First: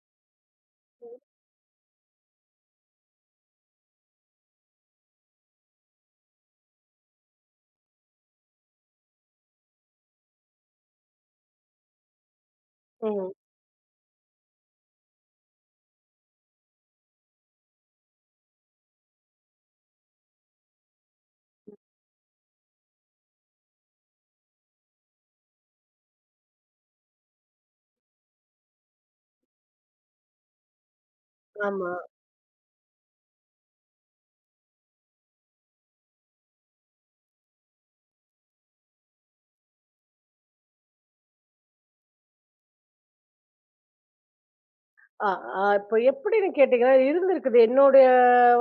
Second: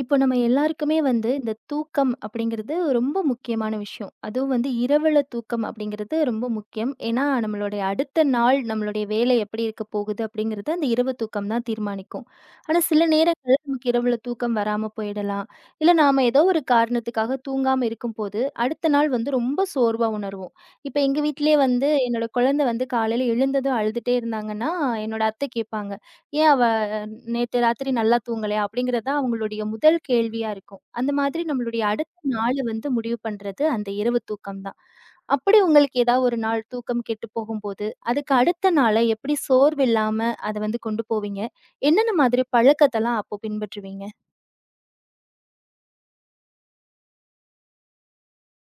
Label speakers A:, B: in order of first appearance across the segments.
A: இப்போ நம்ம எல்லாருக்குமே வந்து இந்த தூக்கம் அப்படிங்கிறது ரொம்ப முக்கியமான விஷயம். அதுவும் வந்து இரவுல தூக்கம் அப்படிங்கிறது ரொம்ப முக்கியம். ஏன்னா, நம்மளுடைய அடுத்த நாள் நம்மளுடைய வேலை எப்படி இருக்க போகுது அப்படிங்கிறத அந்த இரவு தூக்கம் தான் தீர்மானிக்கும். ஆனா சில
B: ம்.
A: நேரங்கள்ல நமக்கு இரவுல தூக்கம் வராம போயிடலாம். இல்ல நாம ஏதோ ஒரு காரணத்துக்காக தூங்காம இருக்கும்போது, அடுத்த நாள் வந்து ரொம்ப சோர்வா உணர்வோம். இப்ப எங்க வீட்டிலேயே வந்து என்னோட குழந்தை வந்து காலையில எழுந்ததும் அழுதுட்டே இருந்தாங்கன்னா, என்னோட அத்தை கேட்பாங்க, "ஏன் அவ நேத்து ராத்திரி நல்லா தூங்கலையா?" அப்படிங்கிறது தான் அவங்களுடைய முதல் கேள்வியா இருக்கும். அந்த மாதிரி நம்மளுடைய
B: ஆமா.
A: அடுத்த நாள வந்து முடிவு பண்றது அந்த இரவு தூக்கம் தான். அப்படி உங்களுக்கு ஏதாவது ஒரு நாள் தூக்கம் கெட்டுப் போகும்போது, அதுக்கு அடுத்த நாள எப்படி சோர்வு இல்லாம அத வந்து கொண்டு போவீங்க? என்னென்ன மாதிரி பழக்கத்தலாம் அப்போ பின்பற்றுவீங்க?
B: அ அ இப்ப எப்படின்னு கேட்டீங்கன்னா, இருந்திருக்குது. என்னுடைய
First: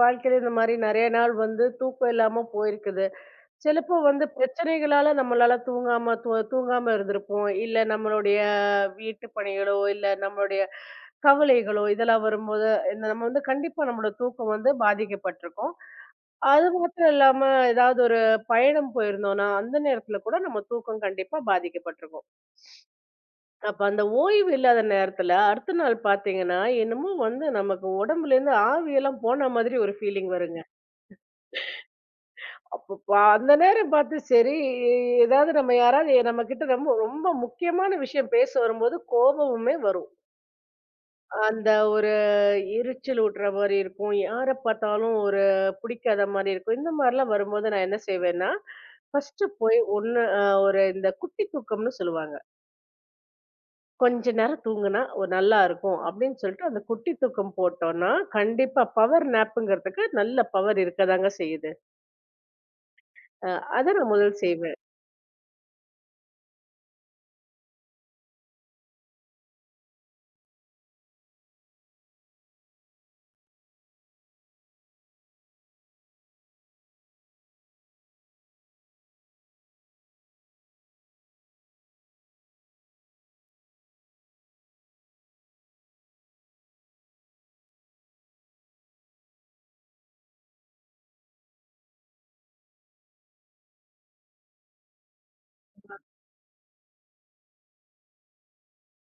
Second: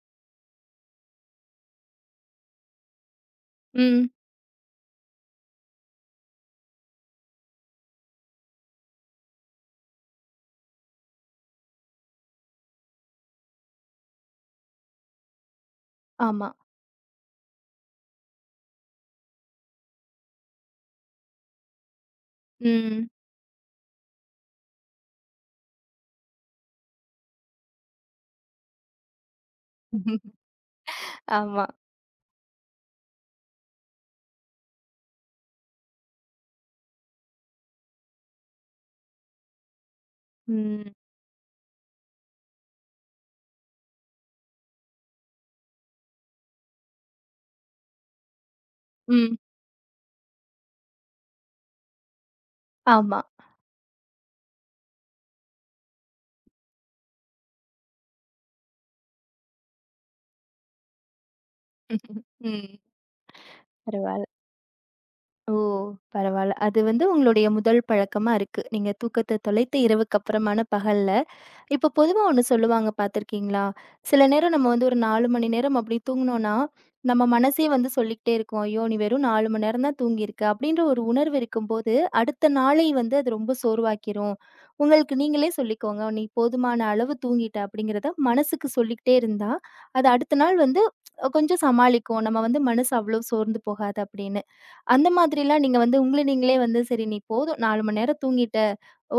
B: வாழ்க்கையில இந்த மாரி நெறைய நாள் வந்து தூக்கம் இல்லாம போயிருக்குது. சிலப்போ
A: ம்.
B: வந்து பிரச்சனைகளால நம்மளால தூங்காம தூங்காம இருந்திருப்போம். இல்ல நம்மளுடைய வீட்டு பணிகளோ, இல்ல நம்மளுடைய கவலைகளோ இதெல்லாம் வரும்போது, இந்த நம்ம வந்து கண்டிப்பா நம்மளோட தூக்கம் வந்து பாதிக்கப்பட்டிருக்கும்.
A: ஆமா.
B: அது மாத்திரம் இல்லாம ஏதாவது ஒரு பயணம் போயிருந்தோம்னா, அந்த நேரத்துல கூட நம்ம தூக்கம் கண்டிப்பா பாதிக்கப்பட்டிருக்கும்.
A: ம்.
B: அப்ப அந்த ஓய்வு இல்லாத நேரத்துல அடுத்த நாள் பாத்தீங்கன்னா, என்னமோ வந்து நமக்கு உடம்புலேருந்து ஆவியெல்லாம் போன மாதிரி ஒரு ஃபீலிங் வருங்க.
A: ஆமா.
B: அப்ப அந்த நேரம் பார்த்து சரி, ஏதாவது நம்ம யாராவது நம்மகிட்ட ரொம்ப ரொம்ப முக்கியமான விஷயம் பேச வரும்போது கோபமுமே வரும்.
A: ம்.
B: அந்த ஒரு எரிச்சல் ஊட்டுற மாரி இருக்கும். யார பாத்தாலும் ஒரு பிடிக்காத மாரி இருக்கும். இந்த மாரிலாம் வரும்போது நான் என்ன செய்வேன்னா,
A: ம்.
B: ஃபர்ஸ்ட்டு போய் ஒண்ணு ஒரு இந்த குட்டி தூக்கம்னு சொல்லுவாங்க.
A: ஆமா.
B: கொஞ்ச நேரம் தூங்குனா ஒரு நல்லா இருக்கும் அப்படின்னு சொல்லிட்டு அந்த குட்டி தூக்கம் போட்டோம்னா, கண்டிப்பா பவர் நேப்புங்கிறதுக்கு நல்ல பவர் இருக்கதாங்க செய்யுது.
A: ம்.
B: அ அத நான்
A: பரவால்ல.
B: முதல் செய்வேன்.
A: ஓ! பரவால்ல. அது வந்து உங்களுடைய முதல் பழக்கமா இருக்கு. நீங்க தூக்கத்த தொலைத்த இரவுக்கு அப்புறமான பகல்ல. இப்போ பொதுவா ஒண்ணு சொல்லுவாங்க பார்த்துருக்கீங்களா? சில நேரம் நம்ம வந்து ஒரு 4 மணி நேரம் அப்படி தூங்குனோம்னா, நம்ம மனசே வந்து சொல்லிக்கிட்டே இருக்கும். "ஐயோ! நீ வெறும் 4 மணி நேரம் தான் தூங்கியிருக்க." அப்படின்ற ஒரு உணர்வு இருக்கும்போது, அடுத்த நாளை வந்து அது ரொம்ப சோர்வாக்கிரும். உங்களுக்கு நீங்களே சொல்லிக்கோங்க. "நீ போதுமான அளவு தூங்கிட்ட." அப்படிங்கிறத மனசுக்கு சொல்லிக்கிட்டே இருந்தா, அது அடுத்த நாள் வந்து கொஞ்சம் சமாளிக்கும். நம்ம வந்து மனசு அவ்வளோ சோர்ந்து போகாது அப்படின்னு. அந்த மாதிரிலாம் நீங்க வந்து உங்கள நீங்களே வந்து, "சரி நீ போதும் 4 மணி நேரம் தூங்கிட்ட.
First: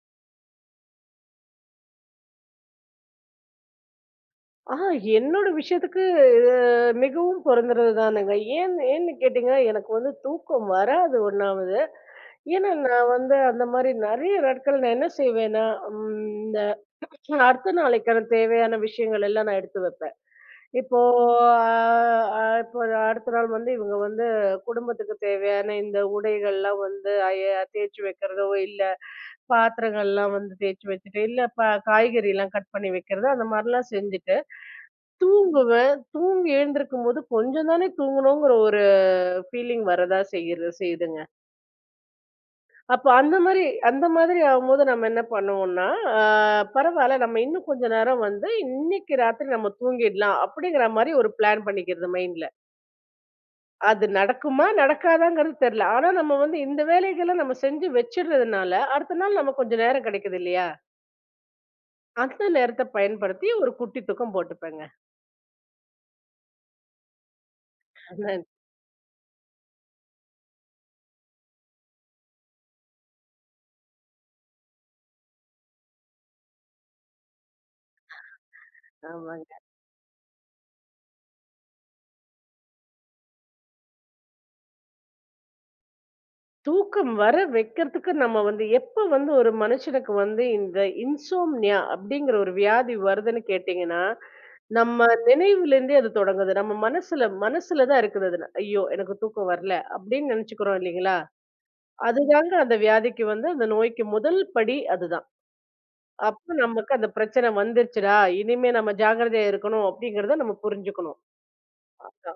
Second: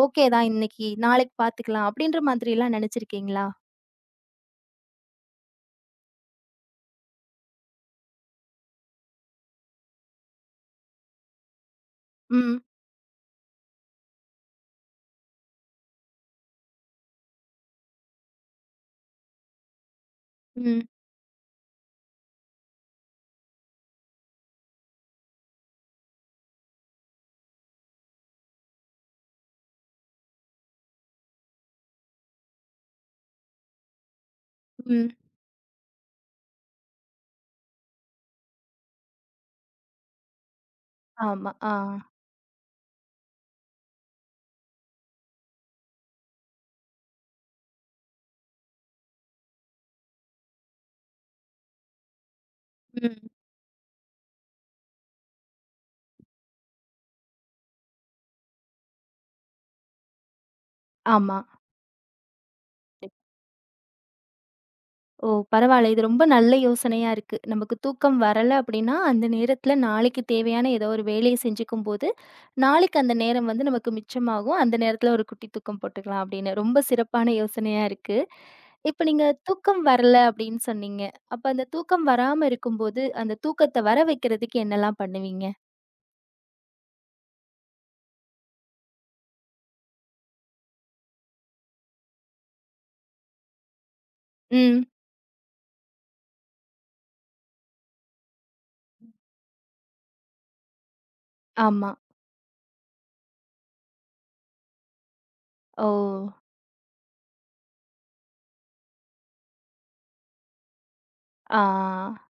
A: ஓகே தான் இன்னைக்கு. நாளைக்கு பார்த்துக்கலாம்." அப்படின்ற மாதிரிலாம் நினைச்சிருக்கீங்களா?
B: ஆ என்னோட விஷயத்துக்கு இது மிகவும் பொருந்துறது தானுங்க. ஏன் ஏன்னு கேட்டீங்கன்னா, எனக்கு வந்து தூக்கம் வராது ஒண்ணாவது.
A: ம்.
B: ஏன்னா நான் வந்து அந்த மாரி நெறைய நாட்கள் நான் என்ன செய்வேன்னா, ம் இந்த அடுத்த நாளைக்கான தேவையான விஷயங்கள் எல்லாம் நான் எடுத்து வைப்பேன்.
A: ம்.
B: இப்போ அ அ இப்போ அடுத்த நாள் வந்து இவங்க வந்து குடும்பத்துக்கு தேவையான இந்த உடைகள்லாம் வந்து அய தேச்சு வைக்கிறதோ, இல்ல பாத்திரங்கள்லாம் வந்து தேச்சு வச்சுட்டு, இல்ல காய்கறிலாம் கட் பண்ணி வைக்கிறதோ, அந்த மாரிலாம் செஞ்சுட்டு,
A: ம்.
B: தூங்குவேன். தூங்கி எழுந்திருக்கும்போது கொஞ்சம் தானே தூங்கணுங்கிற ஒரு ஃபீலிங் வரதா செய்யுதுங்க.
A: ஆமா. ஆ.
B: அப்ப அந்த மாரி அந்த மாதிரி ஆகும்போது நம்ம என்ன பண்ணுவோம்னா, அ பரவால்ல நம்ம இன்னும் கொஞ்ச நேரம் வந்து இன்னைக்கு ராத்திரி நம்ம தூங்கிடலாம், அப்படிங்கிற மாரி ஒரு பிளான் பண்ணிக்கிறது மைண்ட்ல.
A: ம்.
B: அது நடக்குமா? நடக்காதாங்கிறது தெரியல. ஆனா நம்ம வந்து இந்த வேலைகள நம்ம செஞ்சு வச்சுடுறதுனால, அடுத்த நாள் நமக்கு கொஞ்சம் நேரம் கிடைக்குது இல்லையா?
A: ஆமா.
B: அந்த நேரத்த பயன்படுத்தி ஒரு குட்டி தூக்கம் போட்டுப்பேங்க.
A: ஓ! பரவால்ல. இது ரொம்ப நல்ல யோசனையா இருக்கு. நமக்கு தூக்கம்
B: அதான்
A: வரல அப்படின்னா, அந்த நேரத்துல நாளைக்கு தேவையான ஏதோ ஒரு வேலைய செஞ்சுக்கும்போது, நாளைக்கு அந்த நேரம் வந்து நமக்கு மிச்சமாகும். அந்த நேரத்துல ஒரு குட்டி தூக்கம் போட்டுக்கலாம் அப்படின்னு. ரொம்ப சிறப்பான யோசனையா இருக்கு. இப்ப நீங்க
B: ஆமாங்க.
A: தூக்கம் வரல அப்படின்னு சொன்னீங்க. அப்ப அந்த தூக்கம் வராம இருக்கும்போது, அந்த தூக்கத்த வர வைக்கிறதுக்கு என்னல்லாம் பண்ணுவீங்க?
B: தூக்கம் வர வைக்கிறதுக்கு நம்ம வந்து எப்ப வந்து ஒரு மனுஷனுக்கு வந்து இந்த இன்சோம்னியா அப்படிங்கிற ஒரு வியாதி வருதுன்னு கேட்டீங்கன்னா,
A: ம்.
B: நம்ம நினைவுலேருந்தே அது தொடங்குது. நம்ம மனசுல மனசுல தான் இருக்குது அது. ஐயோ! எனக்கு தூக்கம் வரல அப்படின்னு நெனச்சுக்கிறோம் இல்லைங்களா?
A: ஆமா.
B: அதுதாங்க அந்த வியாதிக்கு வந்து அந்த நோய்க்கு முதல் படி அதுதான்.
A: ஓ!
B: அப்ப நமக்கு அந்த பிரச்சனை வந்துருச்சுடா! இனிமே நம்ம ஜாக்கிரதையா இருக்கணும் அப்டிங்கிறத நம்ம புரிஞ்சுக்கணும்.
A: ஆ.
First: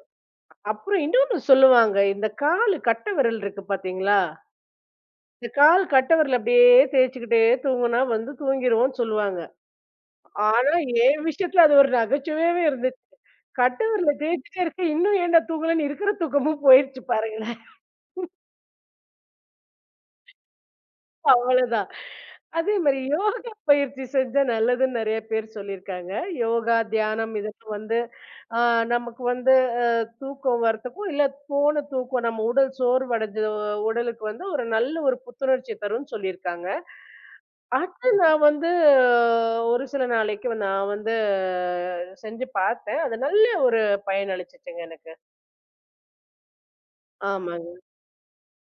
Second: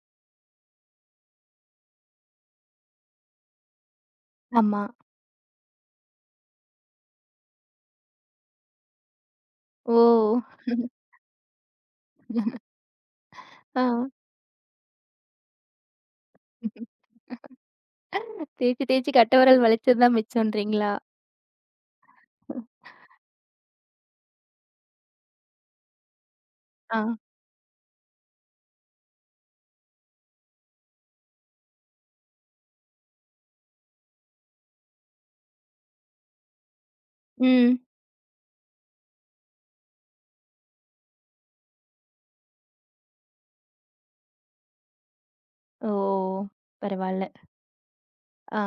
B: அப்புறம் இன்னொன்னு சொல்லுவாங்க. இந்த காலு கட்டை விரல் இருக்கு பார்த்தீங்களா?
A: ஆமா.
B: இந்த கால் கட்டை விரல் அப்டியே தேய்ச்சுக்கிட்டே தூங்குனா வந்து தூங்கிருவோம்ன்னு சொல்லுவாங்க.
A: ஓ!
B: ஆனா என் விஷயத்துல அது ஒரு நகைச்சுவையாவே இருந்துச்சு.
A: ஆ.
B: கட்டை விரல தேய்ச்சுட்டே இருக்கேன். இன்னும் ஏன்டா தூங்கலன்னு இருக்கிற தூக்கமும் போயிருச்சு பாருங்களேன்.
A: தேய்ச்சு தேய்ச்சு கட்டவெரல் வலிச்சது தான் மிச்சம்ன்றீங்களா?
B: அவ்வளதான். அதே மாரி யோகா பயிற்சி செஞ்சா நல்லதுன்னு நெறைய பேர் சொல்லியிருக்காங்க. யோகா,
A: ஆ.
B: தியானம் இதெல்லாம் வந்து ஆ நமக்கு வந்து அ தூக்கம் வரத்துக்கும், இல்ல போன தூக்கம் நம்ம உடல் சோர்வடைஞ்ச உடலுக்கு வந்து ஒரு நல்ல ஒரு புத்துணர்ச்சி தரும்ன்னு சொல்லியிருக்காங்க.
A: ம்.
B: அது நான் வந்து ஒரு சில நாளைக்கு நான் வந்து செஞ்சு பார்த்தேன். அது நல்ல ஒரு பயனளிச்சுச்சுங்க எனக்கு.
A: ஓ! பரவால்ல.
B: ஆமாங்க.
A: ஆ,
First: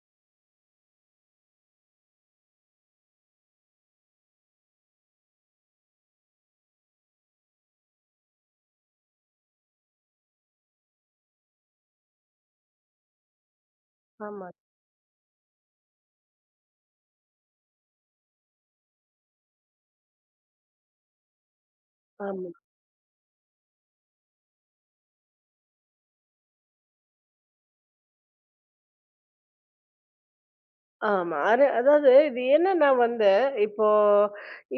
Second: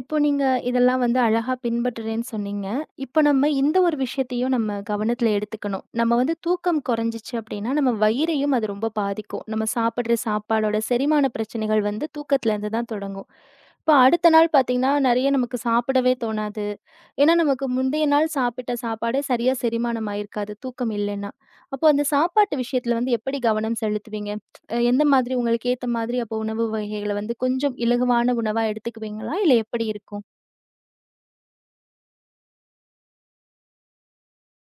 A: இப்போ நீங்க இதெல்லாம் வந்து அழகா பின்பற்றுறேன்னு சொன்னீங்க. இப்போ நம்ம இந்த ஒரு விஷயத்தையும் நம்ம கவனத்துல எடுத்துக்கணும். நம்ம வந்து தூக்கம் குறைஞ்சிச்சு அப்படின்னா, நம்ம வயிறையும் அது ரொம்ப பாதிக்கும். நம்ம சாப்பிடுற சாப்பாடோட செரிமான பிரச்சனைகள் வந்து தூக்கத்துலேருந்து தான் தொடங்கும். இப்போ அடுத்த
B: ஆமா,
A: நாள் பார்த்தீங்கன்னா, நெறைய நமக்கு சாப்பிடவே தோணாது. ஏன்னா, நமக்கு முந்தைய நாள் சாப்பிட்ட சாப்பாடே சரியா செரிமானம் ஆயிருக்காது, தூக்கம் இல்லன்னா. அப்போ அந்த
B: ஆமா.
A: சாப்பாட்டு விஷயத்துல வந்து எப்படி கவனம் செலுத்துவீங்க? எந்த மாதிரி உங்களுக்கு ஏத்த மாதிரி அப்போ உணவு வகைகள வந்து கொஞ்சம் இலகுவான உணவா எடுத்துக்குவீங்களா? இல்ல எப்படி இருக்கும்?
B: ஆமா. அது அதாவது இது என்னன்னா வந்து, இப்போ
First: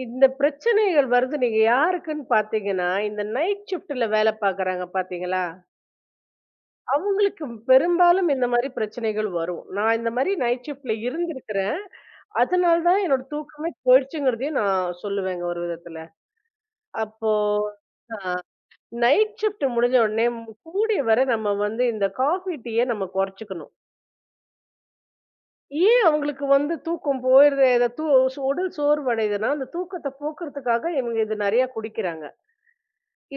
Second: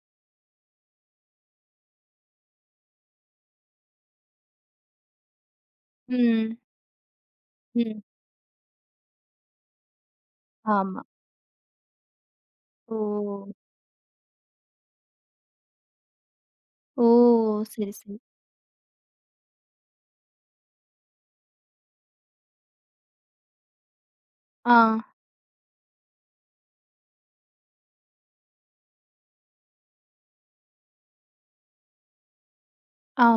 B: இந்த பிரச்சனைகள் வருது நீங்க யாருக்குன்னு பார்த்தீங்கன்னா, இந்த நைட் ஷிஃப்ட்ல வேலை பார்க்குறாங்க பார்த்தீங்களா?
A: ம்,
B: அவங்களுக்கு
A: ம்.
B: பெரும்பாலும் இந்த மாரி பிரச்சனைகள் வரும். நான் இந்த மாரி நைட் ஷிஃப்ட்ல
A: ஆமா.
B: இருந்திருக்கிறேன். அதனால
A: ஓ!
B: தான் என்னோட தூக்கமே போயிடுச்சுங்கிறதையும் நான் சொல்லுவேங்க ஒரு விதத்துல.
A: ஓ!
B: அப்போ
A: சரி, சரி.
B: அ நைட் ஷிஃப்ட் முடிஞ்ச உடனே கூடிய வரை நம்ம வந்து இந்த காஃபி, டீய நம்ம குறைச்சுக்கணும்.
A: ஆ.
B: ஏன் அவங்களுக்கு வந்து தூக்கம் போயிருது இத சோ உடல் சோர்வடையுதுன்னா, அந்த தூக்கத்த போக்குறதுக்காக இவங்க இது நெறையா குடிக்கிறாங்க.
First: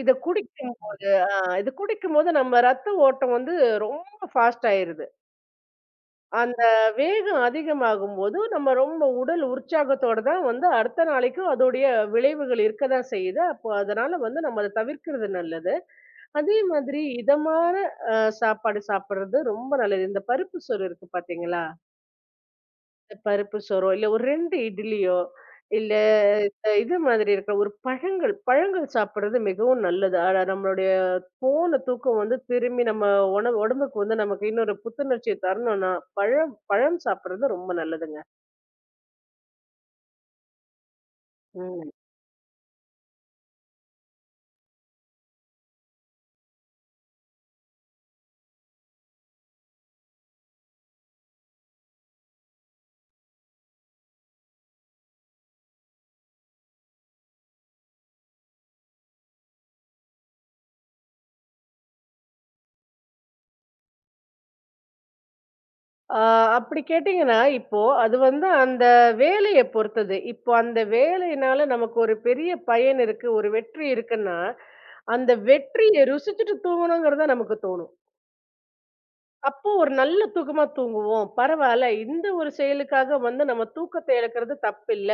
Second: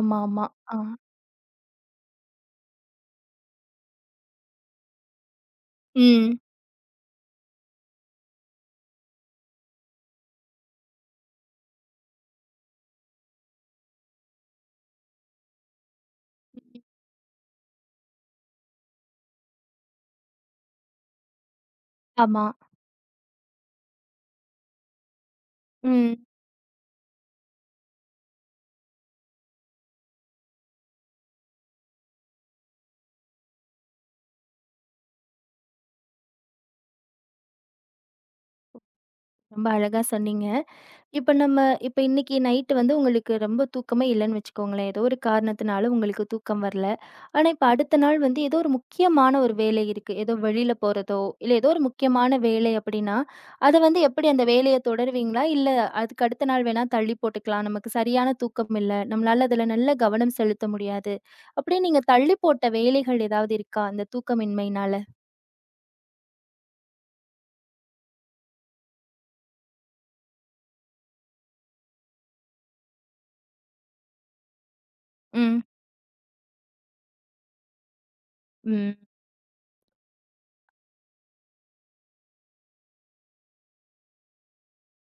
B: இத
A: ஆ.
B: குடிக்கும்போது இது குடிக்கும்போது நம்ம ரத்த ஓட்டம் வந்து ரொம்ப ஃபாஸ்ட் ஆயிருது.
A: ம்.
B: அந்த வேகம் அதிகமாகும்போது, நம்ம ரொம்ப உடல் உற்சாகத்தோட தான் வந்து அடுத்த நாளைக்கும் அதோடைய விளைவுகள் இருக்க தான் செய்யுது. அப்போ அதனால வந்து நம்ம அத தவிர்க்கிறது நல்லது. அதே மாதிரி இதமான அ சாப்பாடு சாப்பிடுறது ரொம்ப நல்லது. இந்த பருப்பு சோறு இருக்கு பார்த்தீங்களா?
A: ஆமா.
B: பருப்பு சோறோ, இல்ல ஒரு 2 இட்லியோ, இல்ல
A: ம்.
B: இது மாதிரி இருக்கிற ஒரு பழங்கள் பழங்கள் சாப்பிடுறது மிகவும் நல்லது. ஆனா நம்மளுடைய போன தூக்கம் வந்து திரும்பி நம்ம உணவு உடம்புக்கு வந்து நமக்கு இன்னொரு புத்துணர்ச்சிய தரணும்னா, பழம் பழம் சாப்பிடுறது ரொம்ப நல்லதுங்க.
A: ரொம்ப அழகா சொன்னீங்க. இப்ப நம்ம
B: ம்.
A: இப்ப இன்னைக்கு நைட்டு வந்து உங்களுக்கு ரொம்ப தூக்கமே இல்லன்னு வச்சுக்கோங்களேன். ஏதோ ஒரு காரணத்தினால உங்களுக்கு தூக்கம் வரல. ஆனா, இப்ப அடுத்த நாள் வந்து ஏதோ ஒரு முக்கியமான ஒரு வேலை இருக்கு. ஏதோ வெளில போறதோ, இல்ல ஏதோ ஒரு முக்கியமான வேலை அப்டின்னா, அத வந்து எப்டி அந்த வேலைய தொடருவீங்களா? இல்ல அதுக்கு அடுத்த நாள் வேணா தள்ளி போட்டுக்கலாம். நமக்கு சரியான தூக்கம் இல்ல. நம்மளால அதுல நல்ல கவனம் செலுத்த முடியாது. அப்டின்னு நீங்க தள்ளி போட்ட வேலைகள் ஏதாவது இருக்கா? அந்த தூக்கமின்மையினால?
B: ஆ அப்படி கேட்டீங்கன்னா, இப்போ அது வந்து அந்த வேலைய பொறுத்தது. இப்போ அந்த வேலையினால நமக்கு ஒரு பெரிய பயன் இருக்கு, ஒரு வெற்றி இருக்குன்னா, அந்த
A: ம்.
B: வெற்றிய ருசிச்சுட்டு தூங்கணுங்கிறது தான் நமக்கு தோணும்.
A: ம்.
B: அப்போ ஒரு நல்ல தூக்கமா தூங்குவோம். பரவால்ல. இந்த ஒரு செயலுக்காக வந்து நம்ம தூக்கத்த இழக்கிறது தப்பில்ல.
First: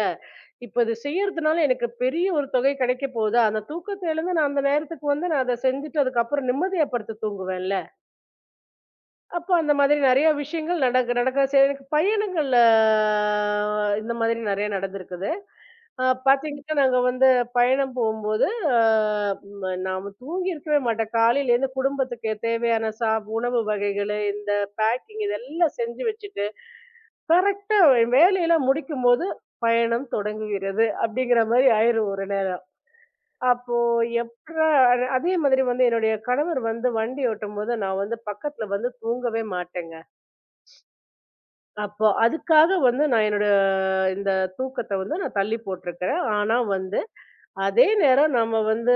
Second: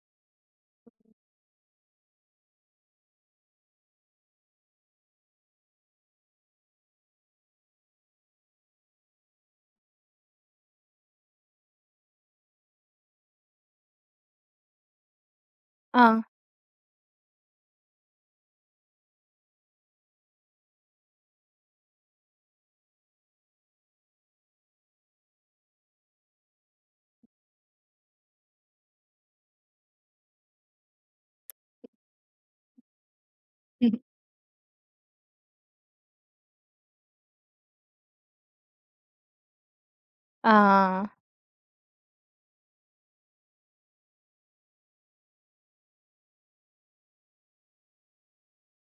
B: இப்ப இது செய்யறதுனால எனக்கு பெரிய ஒரு தொகை கிடைக்க போதா, அந்த தூக்கத்த இழந்து நான் அந்த நேரத்துக்கு வந்து நான் அத செஞ்சுட்டு அதுக்கப்புறம் நிம்மதியா படுத்து தூங்குவேன்ல. அப்போ அந்த மாதிரி நெறைய விஷயங்கள் நடக்க நடக்க எனக்கு பயணங்கள்ல இந்த மாதிரி நெறைய நடந்திருக்குது.
A: ஆ.
B: பாத்தீங்கன்னா, நாங்க வந்து பயணம் போம்போது, அ ம நாம தூங்கி இருக்கவே மாட்டோம். காலையிலேருந்து குடும்பத்துக்கு தேவையான உணவு வகைகளு, இந்த பேக்கிங் இதெல்லாம் செஞ்சு வச்சுட்டு, கரெக்ட்டா வேலையெல்லாம் முடிக்கும்போது, பயணம் தொடங்குகிறது. அப்படிங்கிற மாரி ஆயிரும் ஒரு நேரம். அப்போ எப்படா அது அதே மாதிரி வந்து என்னுடைய கணவர் வந்து வண்டி ஓட்டும்போது, நான் வந்து பக்கத்துல வந்து தூங்கவே மாட்டேங்க.
A: ஆ.
B: அப்போ அதுக்காக வந்து நான் என்னோட இந்த தூக்கத்த வந்து நான் தள்ளி போட்டுருக்கிறேன். ஆனா வந்து அதே நேரம் நம்ம வந்து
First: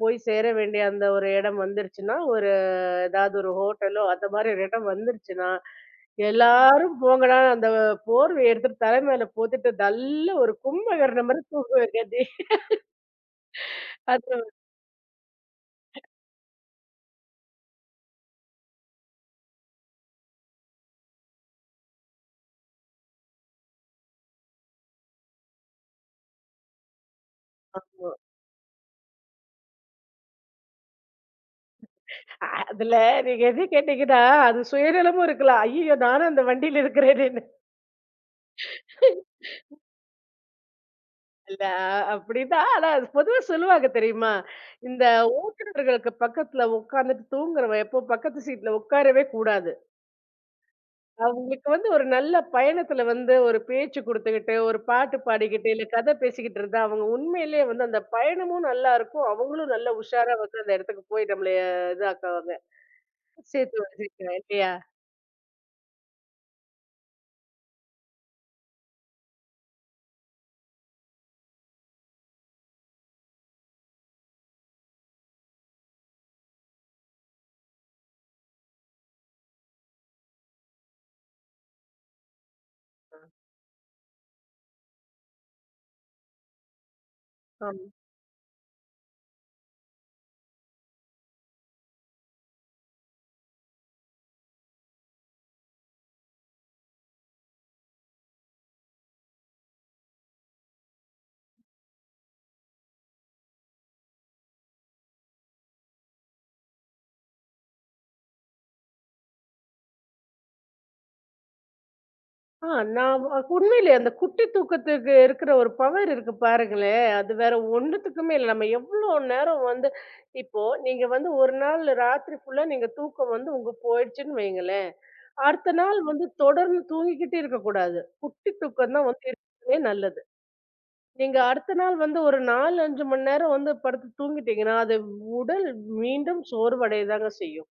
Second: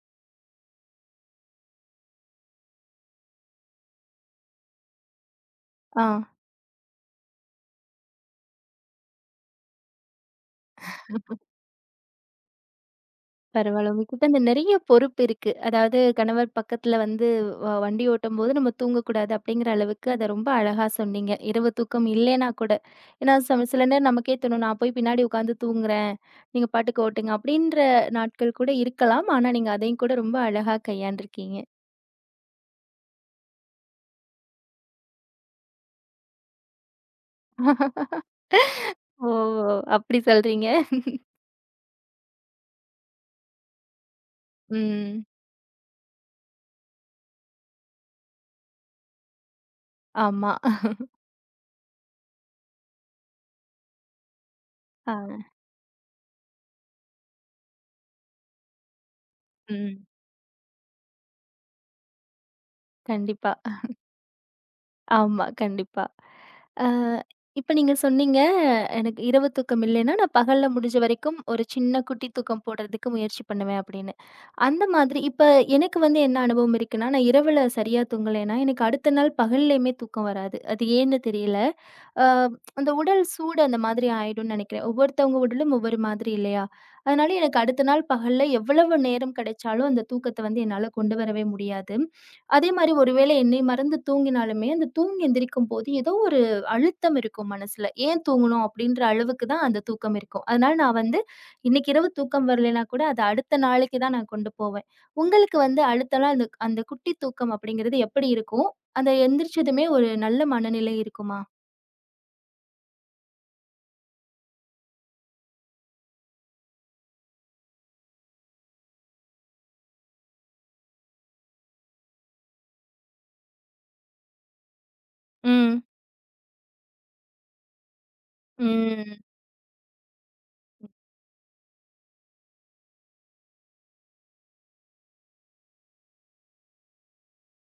B: போய் சேர வேண்டிய அந்த ஒரு இடம் வந்துருச்சுன்னா, ஒரு ஏதாவது ஒரு ஹோட்டலோ, அந்த மாரி ஒரு இடம் வந்துருச்சுன்னா,
A: ஆ.
B: எல்லாரும் போங்கடா அந்த போர்வைய எடுத்துட்டு தலை மேல போத்திட்டு டல்லா ஒரு கும்பகர்ண மாரி தூங்குவேன் கதி.
A: பரவால்ல. உங்ககிட்ட
B: அது
A: அந்த நெறைய பொறுப்பு இருக்கு. அதாவது கணவர் பக்கத்துல வந்து வண்டி ஓட்டும்போது நம்ம தூங்கக்கூடாது அப்படிங்கிற அளவுக்கு அத ரொம்ப அழகா சொன்னீங்க. இரவு தூக்கம் இல்லைன்னா கூட. ஏன்னா சில நேரம் நமக்கே தோணும், "நான் போய் பின்னாடி உட்காந்து தூங்குறேன். நீங்க பாட்டுக்கு ஓட்டுங்க." அப்படின்ற நாட்கள் கூட இருக்கலாம். ஆனா நீங்க அதையும் கூட ரொம்ப அழகா கையாண்டுருக்கீங்க.
B: அதுல நீங்க எது கேட்டீங்கன்னா, அது சுயநலமும் இருக்கலாம். ஐய்யய்யோ! நானும் அந்த வண்டியில இருக்கிறேனேன்னு.
A: ஓ! அப்படி சொல்றீங்க.
B: இல்ல அப்படிதான். ஆனா அது பொதுவா சொல்லுவாங்க தெரியுமா? இந்த
A: ம்.
B: ஓட்டுநர்களுக்கு பக்கத்துல உட்கார்ந்துட்டு தூங்குறவன் எப்போ பக்கத்து சீட்ல உட்காரவே கூடாது.
A: ஆமா.
B: அவங்களுக்கு வந்து ஒரு நல்ல பயணத்துல வந்து ஒரு பேச்சு குடுத்துக்கிட்டு, ஒரு பாட்டு
A: ஆ.
B: பாடிக்கிட்டு, இல்ல கதை பேசிக்கிட்டு இருந்தா, அவங்க உண்மையிலேயே வந்து அந்த பயணமும் நல்லா இருக்கும். அவங்களும் நல்ல
A: ம்.
B: உஷாரா வந்து அந்த இடத்துக்கு போய் நம்மளைய இதாக்குவாங்க.
A: கண்டிப்பா.
B: சேர்த்து வச்சிருக்கேன் இல்லையா?
A: ஆமா, கண்டிப்பா. அ இப்ப நீங்க சொன்னீங்க, எனக்கு இரவு தூக்கம் இல்லைன்னா, நான் பகல்ல முடிஞ்ச வரைக்கும் ஒரு சின்ன குட்டி தூக்கம் போடுறதுக்கு முயற்சி பண்ணுவேன் அப்படின்னு. அந்த மாதிரி இப்ப எனக்கு வந்து என்ன அனுபவம் இருக்குன்னா, நான் இரவுல சரியா தூங்கலைன்னா, எனக்கு அடுத்த நாள் பகல்லேயுமே தூக்கம் வராது. அது ஏன்னு தெரியல. அ அந்த உடல் சூடு அந்த மாதிரி ஆயிடும்னு நினைக்கிறேன். ஒவ்வொருத்தவங்க உடலும் ஒவ்வொரு மாதிரி இல்லையா? அதனால எனக்கு அடுத்த
B: ஆமா.
A: நாள் பகல்ல எவ்வளவு நேரம் கிடைச்சாலும் அந்த தூக்கத்த வந்து என்னால கொண்டு வரவே முடியாது. அதே மாரி ஒருவேளை என்னை மறந்து தூங்கினாலுமே, அந்த தூங்கி எந்திரிக்கும்போது ஏதோ ஒரு அழுத்தம் இருக்கும் மனசுல. ஏன் தூங்கணும் அப்படின்ற அளவுக்கு தான் அந்த தூக்கம் இருக்கும். அதனால நான் வந்து இன்னைக்கு இரவு தூக்கம் வரலைன்னா கூட அத அடுத்த நாளைக்கு தான் நான் கொண்டு போவேன். உங்களுக்கு வந்து அடுத்த நாள் அந்த அந்த குட்டி தூக்கம் அப்படிங்கிறது எப்படி இருக்கும்? அந்த எந்திரிச்சதுமே ஒரு நல்ல மனநிலை இருக்குமா?
B: ஆ நான் உண்மையிலே அந்த குட்டி தூக்கத்துக்கு இருக்கிற ஒரு பவர் இருக்கு பாருங்களேன். அது வேற ஒண்ணுத்துக்குமே இல்ல. நம்ம எவ்ளோ நேரம் வந்து இப்போ நீங்க வந்து ஒரு நாள் ராத்திரி ஃபுல்லா நீங்க தூக்கம் வந்து உங்க போயிடுச்சுன்னு வைங்களேன். அடுத்த
A: ம்.
B: நாள் வந்து தொடர்ந்து தூங்கிக்கிட்டே இருக்கக்கூடாது. குட்டி தூக்கம் தான்
A: ம்.
B: வந்து இருக்கவே நல்லது. நீங்க அடுத்த நாள் வந்து ஒரு 4, 5 மணி நேரம் வந்து படுத்து தூங்கிட்டீங்கன்னா, அது உடல் மீண்டும் சோர்வடையதாங்க செய்யும்.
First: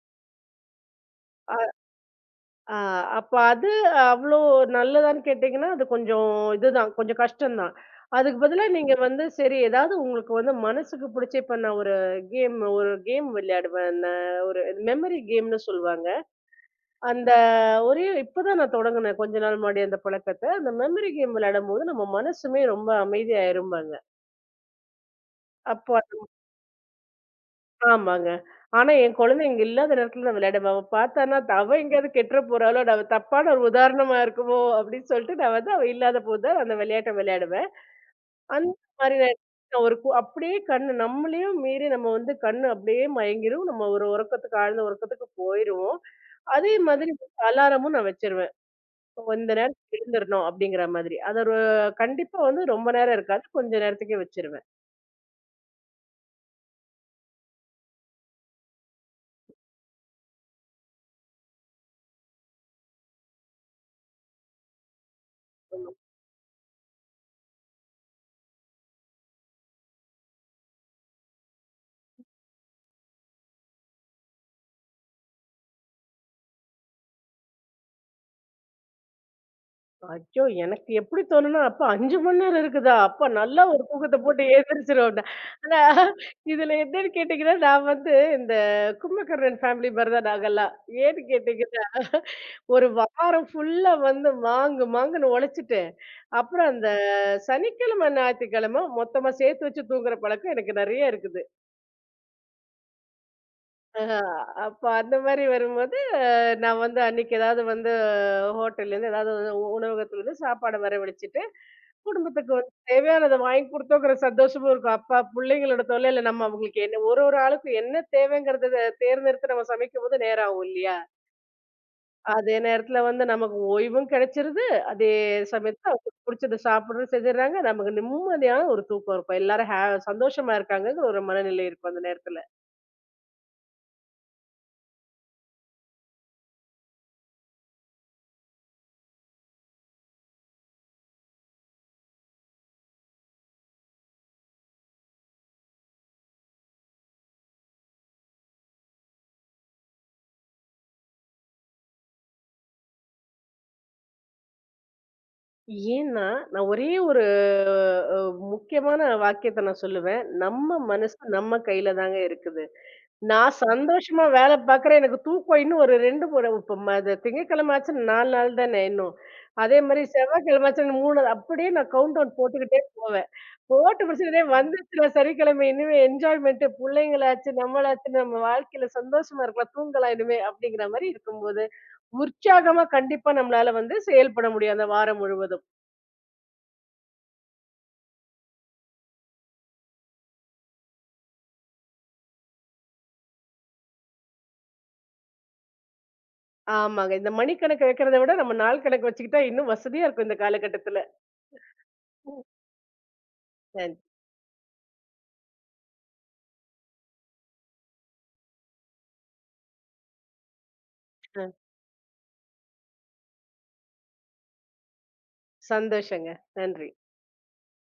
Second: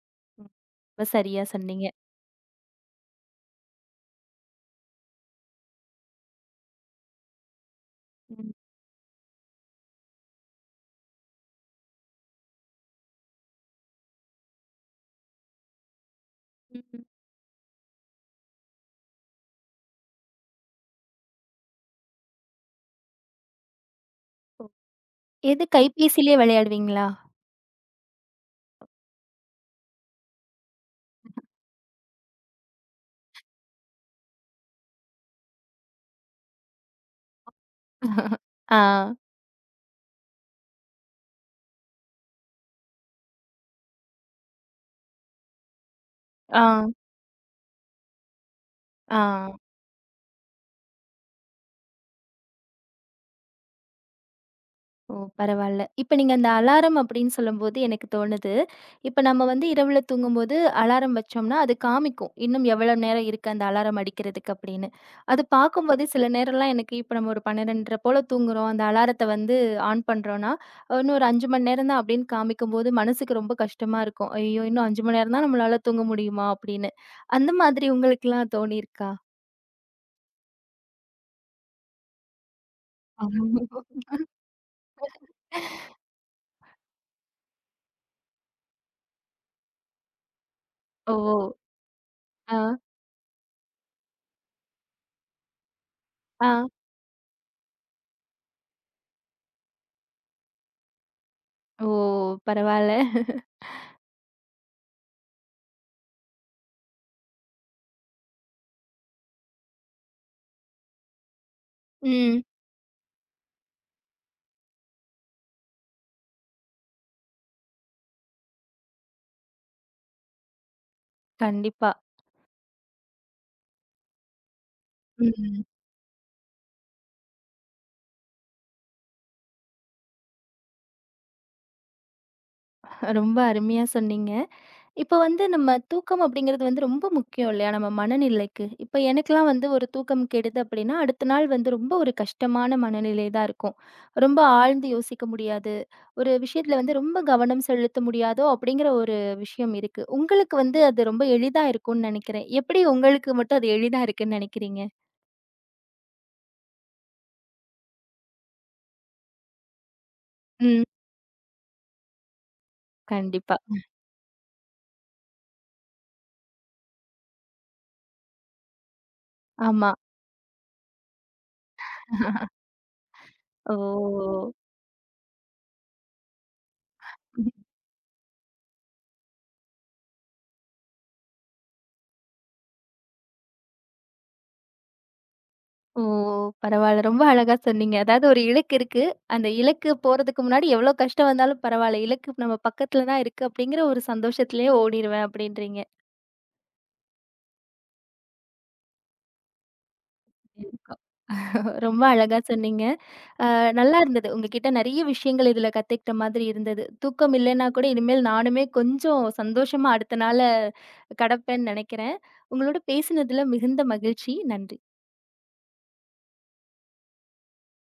A: ரொம்ப சரியா
B: அ
A: சொன்னீங்க.
B: ஆ அப்ப அது அவ்ளோ நல்லதான்னு கேட்டீங்கன்னா, அது கொஞ்சம் இதுதான், கொஞ்சம் கஷ்டம் தான். அதுக்கு
A: ம்.
B: பதிலா நீங்க வந்து சரி ஏதாவது உங்களுக்கு வந்து மனசுக்கு புடிச்ச இப்ப நான் ஒரு கேம் விளையாடுவேன். நான் ஒரு மெமரி கேம்ன்னு சொல்லுவாங்க.
A: ம்.
B: அந்த ஒரே இப்பதான் நான் தொடங்குனேன் கொஞ்ச நாள் முன்னாடி அந்த பழக்கத்த. அந்த மெமரி கேம் விளையாடும்போது நம்ம மனசுமே ரொம்ப அமைதியாயிரும்பாங்க.
A: எது
B: அப்போ
A: கைபேசியிலயே விளையாடுவீங்களா?
B: ஆமாங்க. ஆனா என் குழந்தைங்க இல்லாத நேரத்துல நான் விளையாடுவேன். அவ பார்த்தான்னா, அவ எங்கேயாவது கெட்டுற போறாளோ! அவ தப்பான ஒரு உதாரணமா இருக்குமோ! அப்டின்னு சொல்ட்டு நான் வந்து அவ இல்லாத போது தான் அந்த விளையாட்ட விளையாடுவேன். அந்த
A: ஆ.
B: மாரி நேரத்துல நான் ஒரு அப்டியே கண்ணு நம்மளையும் மீறி நம்ம வந்து கண்ணு அப்டியே மயங்கிரும். நம்ம ஒரு ஆழ்ந்த உறக்கத்துக்கு போயிருவோம்.
A: ஆ.
B: அதே மாதிரி அலாரமும் நான் வச்சுருவேன்.
A: ஆ.
B: இந்த நேரத்துக்கு எழுந்திரணும் அப்படிங்கிற மாதிரி. அது ஒரு கண்டிப்பா வந்து ரொம்ப நேரம் இருக்காது. கொஞ்ச நேரத்துக்கே வச்சுருவேன்.
A: ஓ! பரவால்ல. இப்ப நீங்க அந்த அலாரம் அப்படின்னு சொல்லும்போது எனக்கு தோணுது, இப்ப நம்ம வந்து இரவுல தூங்கும்போது அலாரம் வச்சோம்னா, அது காமிக்கும். இன்னும் எவ்வளோ நேரம் இருக்கு அந்த அலாரம் அடிக்கிறதுக்கு அப்படின்னு. அது பார்க்கும்போது சில நேரம்லாம் எனக்கு இப்ப நம்ம ஒரு 12:30 போல தூங்குறோம். அந்த அலாரத்த வந்து ஆன் பண்றோம்னா, இன்னும் ஒரு 5 மணி நேரம் தான் அப்படின்னு காமிக்கும்போது மனசுக்கு ரொம்ப கஷ்டமா இருக்கும். ஐயோ! இன்னும் 5 மணி நேரம் தான் நம்மளால தூங்க முடியுமா? அப்படின்னு. அந்த மாதிரி உங்களுக்குலாம் தோணியிருக்கா?
B: ஐயோ! எனக்கு எப்படி தோணும்னா, அப்ப 5 மணி நேரம் இருக்குதா? அப்ப நல்லா
A: ஆமாங்க.
B: ஒரு தூக்கத்த போட்டு எழுந்திரிச்சிருவோம்டா. ஆனா, இதுல என்னன்னு கேட்டீங்கன்னா, நான் வந்து இந்த கும்பகர்ணன் ஃபேமிலி மாரி தான் நாங்கலாம்.
A: ஓ!
B: ஏன்னு கேட்டீங்கன்னா,
A: ஆ,
B: ஒரு வாரம் ஃபுல்லா வந்து மாங்கு மாங்குன்னு உழைச்சுட்டு,
A: ஆ.
B: அப்புறம் அந்த சனிக்கிழமை, ஞாயித்துக்கிழமை மொத்தமா சேர்த்து வச்சு தூங்குற பழக்கம் எனக்கு நெறைய இருக்குது.
A: ஓ! பரவால்ல.
B: ஆஹா, அப்ப அந்த மாரி வரும்போது, நான் வந்து அன்னைக்கு ஏதாவது வந்து ஹோட்டல்லேருந்து ஏதாவது வந்து உணவகத்துலருந்து சாப்பாட வரவழிச்சுட்டு,
A: ம்.
B: குடும்பத்துக்கு வந்து தேவையானத வாங்கி குடுத்தோங்கிற சந்தோஷமும் இருக்கும். அப்பா புள்ளைங்களோட தொல்லையில நம்ம அவங்களுக்கு என்ன ஒரு ஒரு ஆளுக்கும் என்ன தேவைங்கிறத தேர்ந்தெடுத்து நம்ம சமைக்கும்போது நேரம் ஆகும் இல்லையா?
A: கண்டிப்பா.
B: அதே நேரத்துல வந்து நமக்கு ஓய்வும் கிடைச்சிருது. அதே
A: ம்.
B: சமயத்துல அவங்களுக்கு புடிச்சத சாப்பிடுறது செஞ்சுடுறாங்க. நமக்கு நிம்மதியான ஒரு தூக்கம் இருக்கும். எல்லாரும் சந்தோஷமா இருக்காங்கங்கிற ஒரு மனநிலை இருக்கும் அந்த நேரத்துல.
A: ரொம்ப அருமையா சொன்னீங்க. இப்ப வந்து நம்ம தூக்கம் அப்படிங்கிறது வந்து ரொம்ப முக்கியம் இல்லையா? நம்ம மனநிலைக்கு. இப்ப எனக்கெல்லாம் வந்து ஒரு தூக்கம் கெடுது அப்படின்னா, அடுத்த நாள் வந்து ரொம்ப ஒரு கஷ்டமான மனநிலை தான் இருக்கும். ரொம்ப ஆழ்ந்து யோசிக்க முடியாது. ஒரு விஷயத்துல வந்து ரொம்ப கவனம் செலுத்த முடியாதோ அப்படிங்கிற ஒரு விஷயம் இருக்கு. உங்களுக்கு வந்து அது ரொம்ப எளிதா இருக்கும்னு நெனைக்கிறேன். எப்படி உங்களுக்கு மட்டும் அது எளிதா இருக்குன்னு நெனைக்கிறீங்க?
B: ஏன்னா, நான் ஒரே ஒரு அ முக்கியமான வாக்கியத்த நான் சொல்லுவேன். நம்ம
A: ம்.
B: மனசு நம்ம கையில தாங்க இருக்குது. நான்
A: கண்டிப்பா.
B: சந்தோஷமா வேல பார்க்குறேன். எனக்கு தூக்கம் இன்னும் ஒரு 2 முறை இப்ப அது திங்கட்கிழமை ஆச்சுன்னா 4 நாள் தானே இன்னும். அதே
A: ஆமா.
B: மாரி செவ்வாய்க்கிழமை ஆச்சுன்னா 3 நாள். அப்படியே நான் கவுண்ட் டவுன் போட்டுக்கிட்டே போவேன்.
A: ஓ!
B: போட்டு முடிச்சுட்டே வந்துச்சுடா சனிக்கிழமை இனிமே என்ஜாய்மென்ட்டு புள்ளைங்களாச்சு, நம்மளாச்சு நம்ம வாழ்க்கையில சந்தோஷமா இருக்கலாம், தூங்கலாம் இனிமே அப்படிங்கிற மாரி இருக்கும்போது, உற்சாகமா கண்டிப்பா நம்மளால வந்து செயல்பட முடியும் அந்த வாரம் முழுவதும்.
A: ஓ! பரவால்ல. ரொம்ப அழகா சொன்னீங்க. அதாவது ஒரு இலக்கு இருக்கு. அந்த இலக்கு போறதுக்கு முன்னாடி எவ்ளோ கஷ்டம் வந்தாலும் பரவால்ல. இலக்கு நம்ம பக்கத்துல தான் இருக்கு அப்படிங்கிற ஒரு சந்தோஷத்திலேயே ஓடிருவேன் அப்படின்றீங்க.
B: ஆமாங்க. இந்த மணிக்கணக்கு வைக்கிறத விட நம்ம நாள் கணக்கு வச்சுக்கிட்டா இன்னும் வசதியா இருக்கும் இந்த காலகட்டத்துல.
A: ரொம்ப அழகா
B: ம்.
A: சொன்னீங்க. அ
B: நன்
A: நல்லா இருந்தது. உங்ககிட்ட நெறைய விஷயங்கள் இதுல கத்துக்கிட்ட மாதிரி இருந்தது. தூக்கம் இல்லைன்னா கூட இனிமேல் நானுமே கொஞ்சம் சந்தோஷமா அடுத்த நாள
B: அ
A: கடப்பேன்னு நெனைக்கிறேன். உங்களோட பேசினதுல மிகுந்த மகிழ்ச்சி. நன்றி.
B: சந்தோஷங்க. நன்றி.